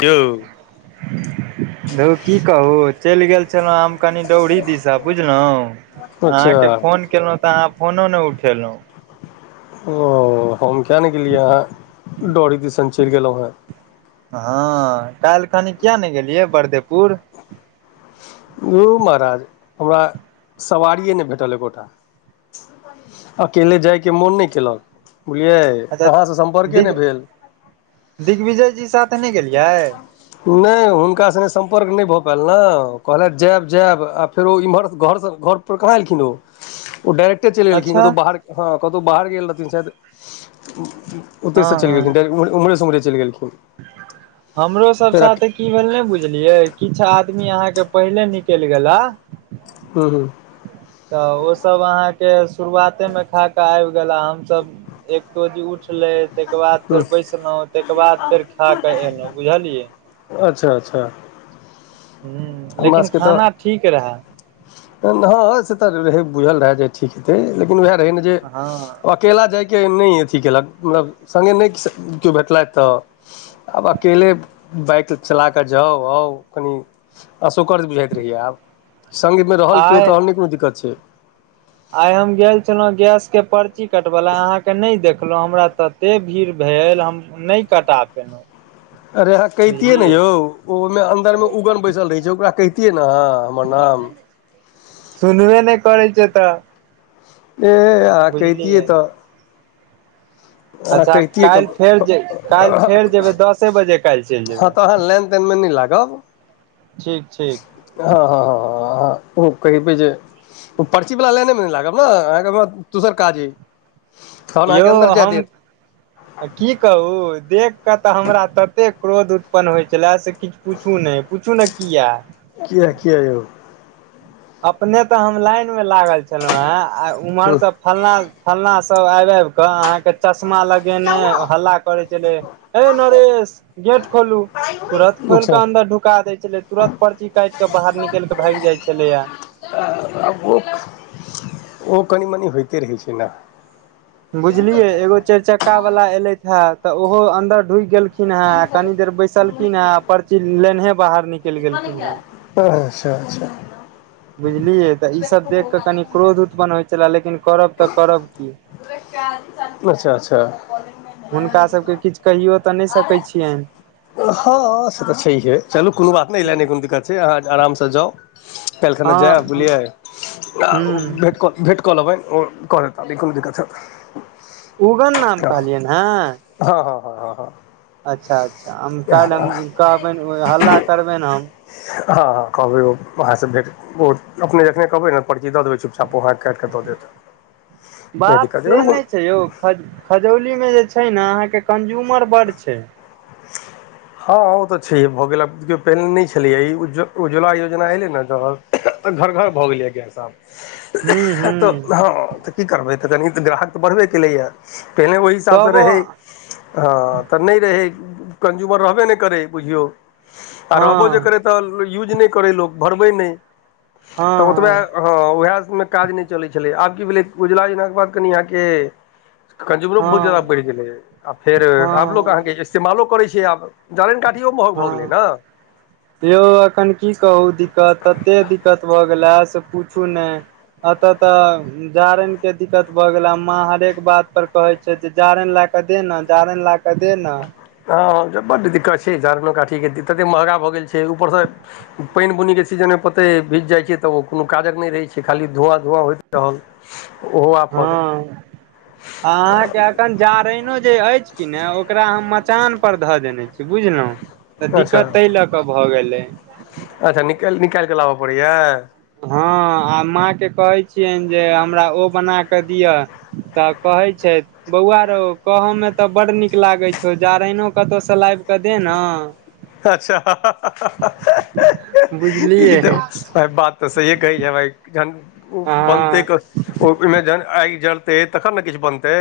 कि यै। धुर कि कहू चलि गेल छलहुँ आ कनि डौरी दिशा बुझलहु, अच्छा अहाँकेँ फोन केलहूँ तऽ अहाँ फोनो ने उठेलहूँ ओ हम किया नहि गेलियै आहा डॉरी दिसन चलि गेलहुँ हैं। हँ, कएल कनि किया ने गेलियै बरदेपुर यो महाराज हमरा सवारिए नहि भेटल एकोटा अकेले जायके मोन नहि केलकऽ बुझलियै अच्छा, अहाँसँ सम्पर्के दिघ नहि भेल दिग्विजयजी साथे नहि गेलियै नहि हुनका सांघे सम्पर्क नहि भऽ पायल ने कहलखिन जायब जायब आ फेरो इम्हर घर सँ घरपर कहना एयलखिन ओ। ओ डाइरेक्टे चलि गेलखिन अच्छा कतहु बाहर, ह, कतहु बाहर गेल रहथिन शायद। ओतहि हँ से चलि हँ गेलखिन उमर सँ उमर चल गेलखिन। हमरो सभ फेर साथे। कि भेल नहि बुझलियै किछु आदमी अहाँकेँ पहिले निकलि गेला। हू, हू। तऽ ओ सभ अहाँकेँ शुरुआते मे खा कऽ आबि गेल हमस एकतो द। उठलै ताहिके बाद हूँ फेर बैसलहु ताहिके बाद फेर खाके एलहुँ बुझलियै। अच्छा, अच्छा। हूँ हमरा लेकिन सबके तऽ खाना ठीक रहए हँ से तऽ रहै बुझल रहै जे ठीक हेतै लेकिन उएह रहै ने जे हँ केला जायके नहि अथि केलन मतलब संगे नहि केओ भेटलथि तऽ आब अकेले बाइक चला कऽ जाउ आउ कनि अशोकर्ज बुझाइत रहियै आब मे रहल कियो तऽ नहि कोनो दिक्कत छै आई हम गेल छलौं गैस के पर्ची कटवला अहा के नहि देख हमरा तते भीड़ भेल हम नहि कटा पेलहुँ अरे कहितियैय ने बुझलियै यौ ओहिमे अंन्दर मे उगन बैसल रहे छै ओकरा कतिये ने अहाँ हमर नाम सुनबे नहि करै छै तऽ ए आँहा कहितिय बुझलियै तऽ आहाँ अच्छा कैहतीयैय काल्हि फेर केकरो जे काल्हि फेर जेबै दसे बजे काल्हि चलि जेबै दन मे नई लागब ठीक ठीक हँ हँ हँ हँ ओ कहहि पे जे पर्ची वला लाइने मे नहि लागब न अहाँके दोसर काज अइ तहन यौ अहाँके अन्दर जाय हम देत आ की कहू देख कऽ तऽ हमरा तते क्रोध उत्पन्न होइ छलए से पूछू पुछू ने पूछू ने किया किया किया यौ अपने तऽ हम लाइन मे लागल छलहुँं हें आ उमर हूँ स फलना फलना सब आबि आबिकऽ अहाँके चश्मा लगेने हल्ला करै छलै है नरेश गेट खोलू तुरंत खोल अच्छा क अन्दर ढुका दै छलै तुरंत पर्ची काइट क बाहर निकल निकैल कऽ भाईग जाइ छलैया ओ कनि मनि होइते रहै छै न बुझलियै एगो चाएरि चक्का वाला एलैथ हे तऽ ओहो अंन्दर ढुकि गेल िन हे कनी देर बैसलखिन हेै पर्ची लेनेहे बाहर निकल अच्छा अच्छा बुझलियै तऽ ईसभ देख कऽ कनि क्रोध उत्पन्न होइ छएले लेकिन करब तऽ करब की अच्छा अच्छा हुनका सभके किछु कहियो तऽ नहि सकैत छियनि हँ से तऽ छैहे चलू कोनो बात नहि ऐले नहि कोनो दिक्कत छै अहाँ आरामसँ जाउ काइल खना हँ जायब बुलियै ह्म भेट क भेँट कऽ लेबैन ओ कऽ देता न ई कोनो दिक्कत हत उगन नाम कहलियैन हँ हँ हँ हँ हँ हँ अच्छा अच्छा हम काल्हि हँ हम कहबनि हल्ला करबैन हम हँ हँ कहबै ओ अहाँसँ भेट ओ अपने जखने कहबै न पर्ची दऽ देबै चुपचाप ओ हाँ कके [unintelligible] दऽ देत नहि दिक्कत खजौली मे जे छै न अहाँके कंज्यूमर बड्ड छै ह [unintelligible] हँ ओ तऽ छैहे भऽ गेल आब केओ पहिने नहि छलैए ई उज्जवला योजना एलै ने त तऽ घर घर भऽ गेलै गैस आब ह्म तऽ ह्म हँ तऽ की करबै तऽ कनीऽ ग्राहक तऽ बढ़बे केलै ह पहिनेे ओहि हिसाबसँ तबो रहै हँ तऽ नहि रहै कन्ज्यूमर रहबे नहि करै बुझियौ आ रहबो हँ जे करै तऽ यूज नहि करै लोक भरबै नहि तऽ ओतबे हँ ओहेमें काज नहि चलै छलै आब की भेलै उज्वला योजना के बाद कनि अहाँके कंज्युमरो बहुत ज्यादा हँ बढ़ि गेलै आ फेर हँ आब लोक हँ अहाँके इस्तेमालो करैत छै आब जारैन काठियो महग भऽ गेलै हँ ने यौ एखन की कहू दिक्कत तते दिक्कत भऽ गेला से पूछू नहि ऐत तऽ जारैन के दिक्कत भए गेलये माँ हरेक बात पर कहे छै जे जारैन लय के दे ने जारैन लए त देना हँ बड्ड दिक्कत छै जिरनो काठीके ततेक महँगा भऽ गेल छै ऊपरसँ पानि बुन्नीक के सीजनमे पते भीज जाइत छै तऽ ओ कोनो काजक नहि रहैत छै खाली धुआँ धुआँ होइत रहल ओहो आपद हँ अहाँके एखन जारैनो जे अछि कि ने ओकरा हम मचान पर धऽ देने छी बुझलहुँ तऽ दिक्कत ताहि लऽ कऽ भऽ गेलै अच्छािक निकालि कऽ लाबऽ पड़ैया हँ आ माँके कहै छियनि जे हमरा ओ बना कऽ दिअ तऽ कहै छै बौआ रऔ कहऽ मे तऽ बडड़ नीक लागैत छौ जारैनो कतहु सलाब अच्छा ई बुझलियै तऽ बात तऽ सही कहै छै भइ झन हँ बनते क ओहिमे जन आगि जलतै तखन ने किछु बनतै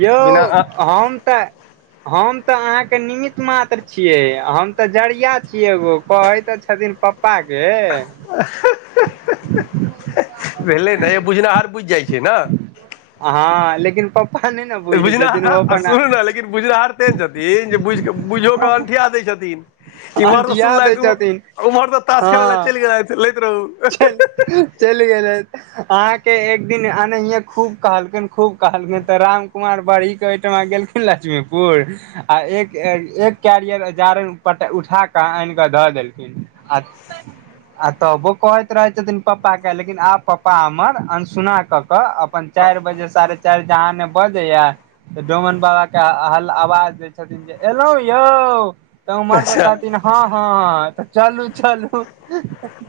यौ बिना हम तऽ हम तऽ अहाँके नीमीत मात्र छियै हम तऽ जरिया छियै एगो कहैत तऽ छथिन पा पप्पा के भेलै नै बुझनिहार बुझि जाइ छै ने हँ लेकिन प बुझना सुनू ने लेकिन बुझनाहारर तेहन छथिन जे बुझ कऽ बुझियओ कऽ अंठिया दै छथिन इमहर तऽ अंठिया दै सुनलथि छथिन उम्हर तऽ ताश खेलय ल हँ चलि गेलथि लैत रहू चल चलि गेलै अहाँके एक दिन ह खूब कहलकिन खूब कहलकिन तऽ राम कुमार बड़ी के ओहिठमा गेलखिन लक्ष्मीपुर आिय उठाक आनि क धऽ देलखिन आ त कहैत रहै छथिन पापाके लेकिन आब प्पा हमर अनसुना कऽ कऽ अपन चार बजे साढ़े चार बजे आने बजे यार त डोमन बाबा के हल आवाज दै छथिन जे एलहु यौ तऽ उमहर से अच्छा कहथिन हँ हँ त चलू चलू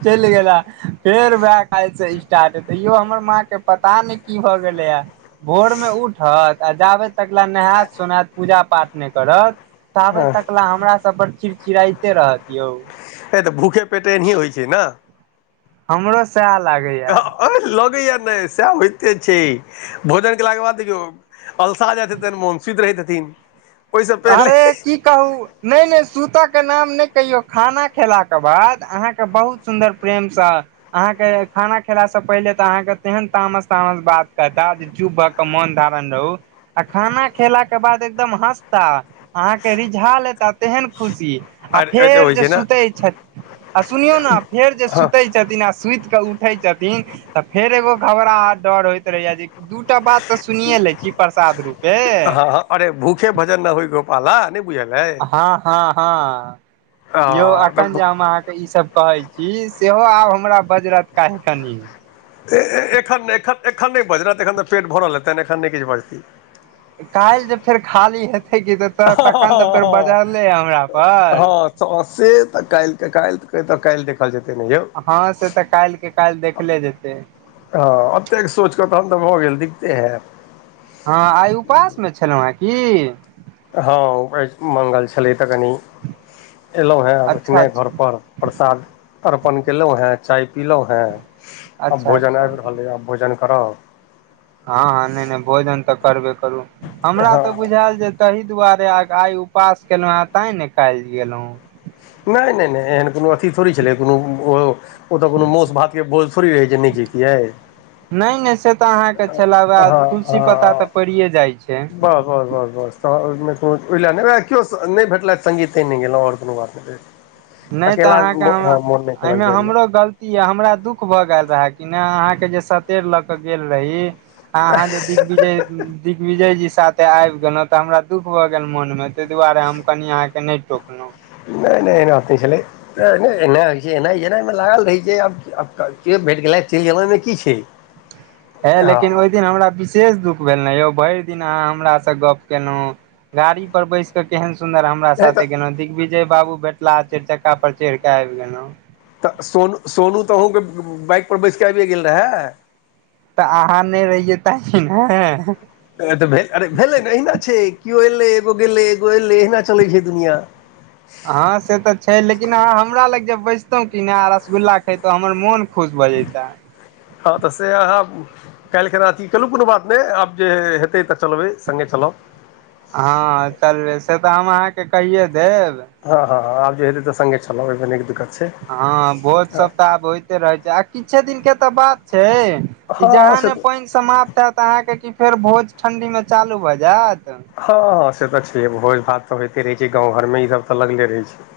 चलि गेल फेर वएह काल से स्टार्ट हे ते इो हमर माँ के पता नहि की भऽ गेलै ह भोरमे उठत आ जाबै तक ल नहायत सोनायत पूजा पाठ नहि करत ताबे हँ तक ल हमरा सब पर चिड़चिड़इते रहत यौ ए तऽ भूखे पेटे एना होइ छै ने हमरो सएह लागैए अ ले यार नहि सएह होइते छै भोजन केलाके बाद देखियौ अलसा जाइ हन मोनसद रहै हन अरे की नैई नेई सुत के नाम नहि कहि खाना खेला बाद अहाँ बहुत सुन्दर प्रेमसँ अहाँके खाना खेलासँ पहिले तऽ अहाँके तेहन तामस तामस बात कहता जे युवक मन धारण रहू आ खाना खेला के बाद एकदम हस ता अहाँके रिझाल एेता तेहन खुशी आ अरे फेर होइ जे छै ने सुतै छै आ सुनियौ ने फेर जे हँ सुतै छै छथिन आ सुति कऽ उठै छथिन तऽ फेर एगो घबरा डर होइत रहैया जे दूटा बात तऽ सुने लै छी प्रसाद रूपे हँ हँ अरे भूखे भजन न होई गोपाला नहि बुझल अइ हँ हँ ह यौ अख तऽ ई सब कहै छी सेहो आब हमरा बजरथ काहे कनि एखन एखन एखन नहि बजत एखन तऽ पेट भरल रहतनि एखन नहि किछु बजतै काल्हि जे फेर खाली हेते क तखन तऽ फेर हँ बजरले हमरा पर स तऽ काल्हि काल काल्हि देख कल जेतै नहि यौ हँ से तऽ काल्हिके काल्हि देखले जेतै हँ अब तेक सोच कऽ तऽ हम तऽ भऽ गेल दिखते है हँ आइ उपास मे छलहुँ हेँ की हँ उ मंगल छलै तऽ कनि एलहुँ हेँ आब अच्छा एखने अच्छा घरप प्रसाद अर्पण केलहुँ हँ चाय पीलहुँ हँ आब अच्छा भोजन अच्छा आबि रहलै आब भोजन करब हँ ह नहि नहि भोजन तऽ करबे करू हमरा हँ तऽ बुझायल जे ताहि दुआरे आ आइ उपवास केलहु आ तां ने खाइल गेल ह नहि नहि नहि एहन कोनो अथी थोड़ी छलै कोनो ओतऽ कोनो मासु भात के भोज थोड़ी रहै जे न ज किया ह [inaudible] नहि नहि से तऽ अहाँके छल ब हँ तुलसी पत्ता हँ तऽ पड़िये जाइ छै बस बस बस तऽ ओहिमे कोनो ओहि लए नहि ओए केओ नहि भेलथि सगीते नहि गेलहुँ आओर कोनो बात आ नहि तऽ अहाँके हम केलक एहिमे जाइमे हमरो गलती हमरा दुख भऽ गेल रहय कि ने अहाँके जे सतेर लऽ के गेल रही आ अहाँ ज दिग्विजय दिग्विजय जी साथे आबि गेलहुँ तऽ हमरा दुःख भऽ गेल मोनमे ताहि दुआरे हम कनि अहाँके नहि रोकलहुँ नहि नहि एनात नहि छलै एना होइत छै एना एनामे लागल रहै छै आब आब के भेट गेलथि चलि अमैमे की छै ह लेकिन हँ ओहि दिन हमरा विशेष दुःख भेल ने यौ भरि दिन अहाँ हमरास से गप केलहुँ गाड़ी पर बैस के केहन सुन्दर हम हमरा हे तऽ साथे गहु दिग्विजय बाबू भेटला चारि चक्का पर चढ़ के आबि गेलहु तऽ सोनू सोनू तऽ अहूँके बाइकपर बैसिकऽ आबियए गेल रहै तऽ अहाँ नहि रहियै तहि ने तऽ अरे भेलै ने अहिना छै केओ एलै एगो गेलै एगो एलै अहिना चलै छै दुनिया [inaudible] हँ से तऽ छै लेकिन अहाँ हमरा लग जेब बैसतहु की ने रसगुल्ला खैतहु हमर मोन खुश बजैता हँ तऽ से अहाँ काल्हिखना अथि कहुँ कोनो बात नहि आब जे हेतै तऽ चलबै संघ चलब। हँ, चलबै से तऽ हम अहाँकेँ कहिए देब हँ, हँ, आब जे हे तऽ संघे चलब दिक्कत। छै हँ, भोज सभ तऽ आब होइते रहै छै, आ किछे दिनके तऽ बात छै। ई, हँ जहाँ से ने पाइन समाप्त हयत अहाँकेँ कि फेर भोज ठण्डीमे चालू भए जायत हँ, हँ, से तऽ छै, भोज भात तऽ होइते रहे छै, गाव घरमे ई सभ तऽ लगले रहे छै।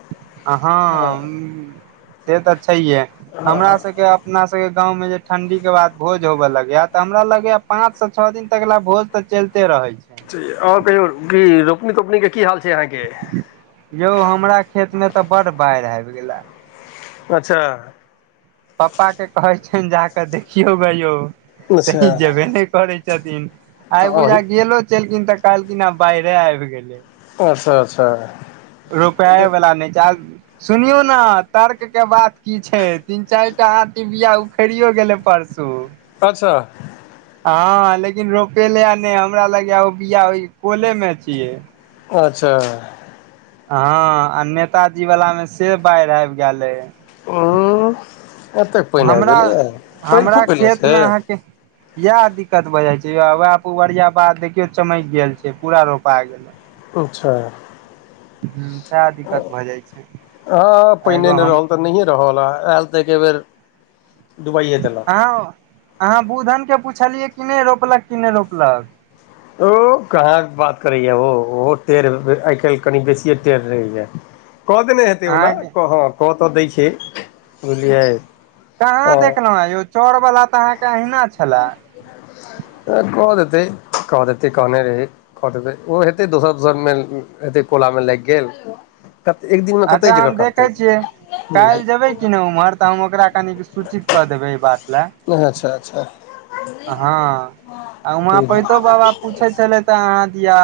हँ से तऽ छैहे हमरा सभके अपना सभके गाम मे जे ठण्डीके बाद भोज होबऽ लगैया तऽ हमरा लगैया पाँचसँ छओ दिन तक लए भोज तऽ चलते रहै छै। आओर कहियौ क रोपनी तोपनीके कि हाल छै, अहाँकेँ यौ हमरा खेतमे तऽ बड बाढ़ि आबि गेलिया। अच्छा। पप्पा के कहैत छनि जाकऽ देखियौ जा कऽ यौ अच्छा तहि जेबे नहि करैत छथिन। आइ तऽ बूझा अही गेलो छलखिन तऽ कहलखिन आ बारे आबि गेलै। अच्छा, अच्छा। रुपए आइ वला नहि छै। सुनियौ ने तर्क के बात कि छै, तीन चारिटा यहाँ फेरियो गेलै परसू। अच्छा। हँ, लेकिन रोपेले आ नहि हमरा लागय बियाहि कले मे छीयै अच्छा। हँ, आ नेताजी वलामे से बाढ़ आब गेले। उँ एतेक पानि आबि हमरा गेलैए पानि हमरा खूब भेलैए से खेतमे अहाँकेँ इएह दिक्कत भए जाय छै, वएह पुबरिया बाध देखियो चमक गेल छै, पूरा रोपा गेले अच्छा। हूँ, साह। हँ, पहिने एगो नहि हम रहल तऽ नहिए रहल ह आयल तऽ एके बेर दुबाइए देलअ। ह, अहाँ बूधन के पुछलियै कि नहि रोपलक कि नहि रोपलक औ कहाँ बात करैए ओ ओहो टेढ़ आइ काल्हि कनि बेसिए टेढ़ रहैए। कऽ देने हेतै ओना, अहाँके हँ, कऽ तऽ दै छै बुझलियै कहाँ हँ देखलहु हे यौ चोर वला तऽ अहाँकेँ अहिना छले कह देते कह देते कहने रहे कटतै ओ हेतै दोसर दोसर मे हेतै कोला मे लागि गेल कऽ एक दिन अच्छा, हम देखे छियै, काल्हि जेबै कि नहि उम्हर। तऽ हम ओकरा कनि कऽ सूचित कऽ देबै ई बात लाय, अच्छा अच्छा हँ। आ, वहाँ पैतो बाबा पूछे छलैथ। कहाँ दिया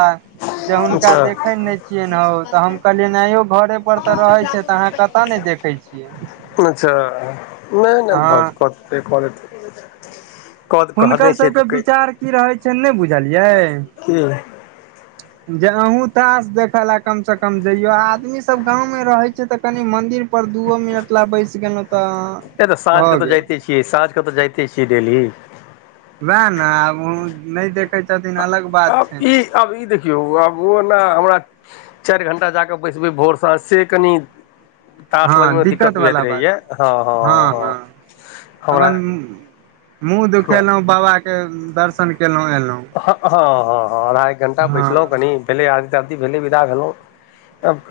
जे हुनका देखे ने छिय हौ तऽ हम अच्छा कहदेलिये आयो घरे तऽ रहै छै, अहाँ कत न देखै छियै। अच्छा, नहि अहाँ नहि। कऽ कहने हुनकर छियै सभके तऽ की विचार कि रहै छै, नहि बुझलियै। ए जे अहूँ तास देखे लऽ कम से कम जइयो आदमी सब गाम मे रहे छै त कनि मंदिर दू ओ मिनट ल बैस गेलहु त भऽ गेल छिय साँझ क त जाइते छियै डेली वैह नहि आब ओ नहि देखै छथिन अलग बात आब छनि ई आब ई देखियौ आब ओ ने हमरा चार घण्टा जाके बैसबै भोर साँझ से कनि तास हँ लगबे मे दिक्कत भुझाइत वाला रहैय बात हँ हँ हँ हमरा अपन मुँह हँ दुखेलू बाबा के दर्शन केलो एलो हँ हँ हँ हँ आधा एक घंटा बैसलो कनी भेले आदी आदी भेले विदा भेलु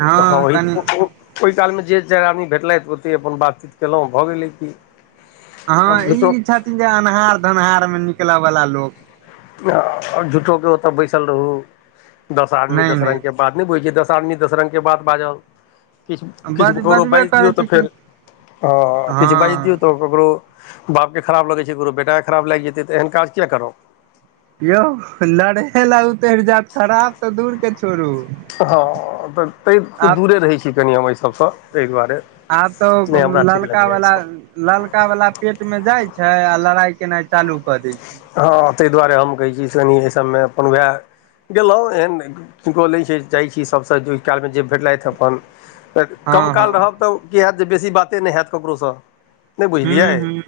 हँ ई कनि [unintelligible] ओहि कालमे जे चारि आदमी भेटले ओतेक अपन बातचीत कयलो भ गेलै कि हँ ई छथिन जे अन्हार धन्हार मे निकलय वला लोक झूठो के ओत बैसल रहु दस आदमी नहि दस नहि रंग के बात नहि बुझ छियै दस आदमी दस रंग के बात बाजल किछ किछ बज ककरो बजबे बाज दियौ करै त छै कि फेर ह किछ बाज दियौ हँ त ककरो बाप के खराब लगै छै ककरो बेटा के खराब लाग जेतै त एहन काज किया करबँ यौ लड़े ल उतरि जाएत खराब त दूर के छोड़ू हँ त तै त आब दूरे रहै छी कनि हम एहि सभसँ ते दुआरे आब तो नहि हमरा ठीक ललका लगैए वाला ई सब ललका वाला पेट मे जाइ छै आ लड़ाई केनाइ चालू क दै छै हँ ताहि दुआरे हम कहै छी से कनि एहि सभ मे अपन वएह गेलहुँ एहन की बोलै छै जाइ छी सभ सँ जेहि कालमे जे भेटलथि अपन हँ कम हँ काल रहब त की हायत जे बेसी बाते नहि हायत ककरोसँ नहि हूँ बुझलियै हूँ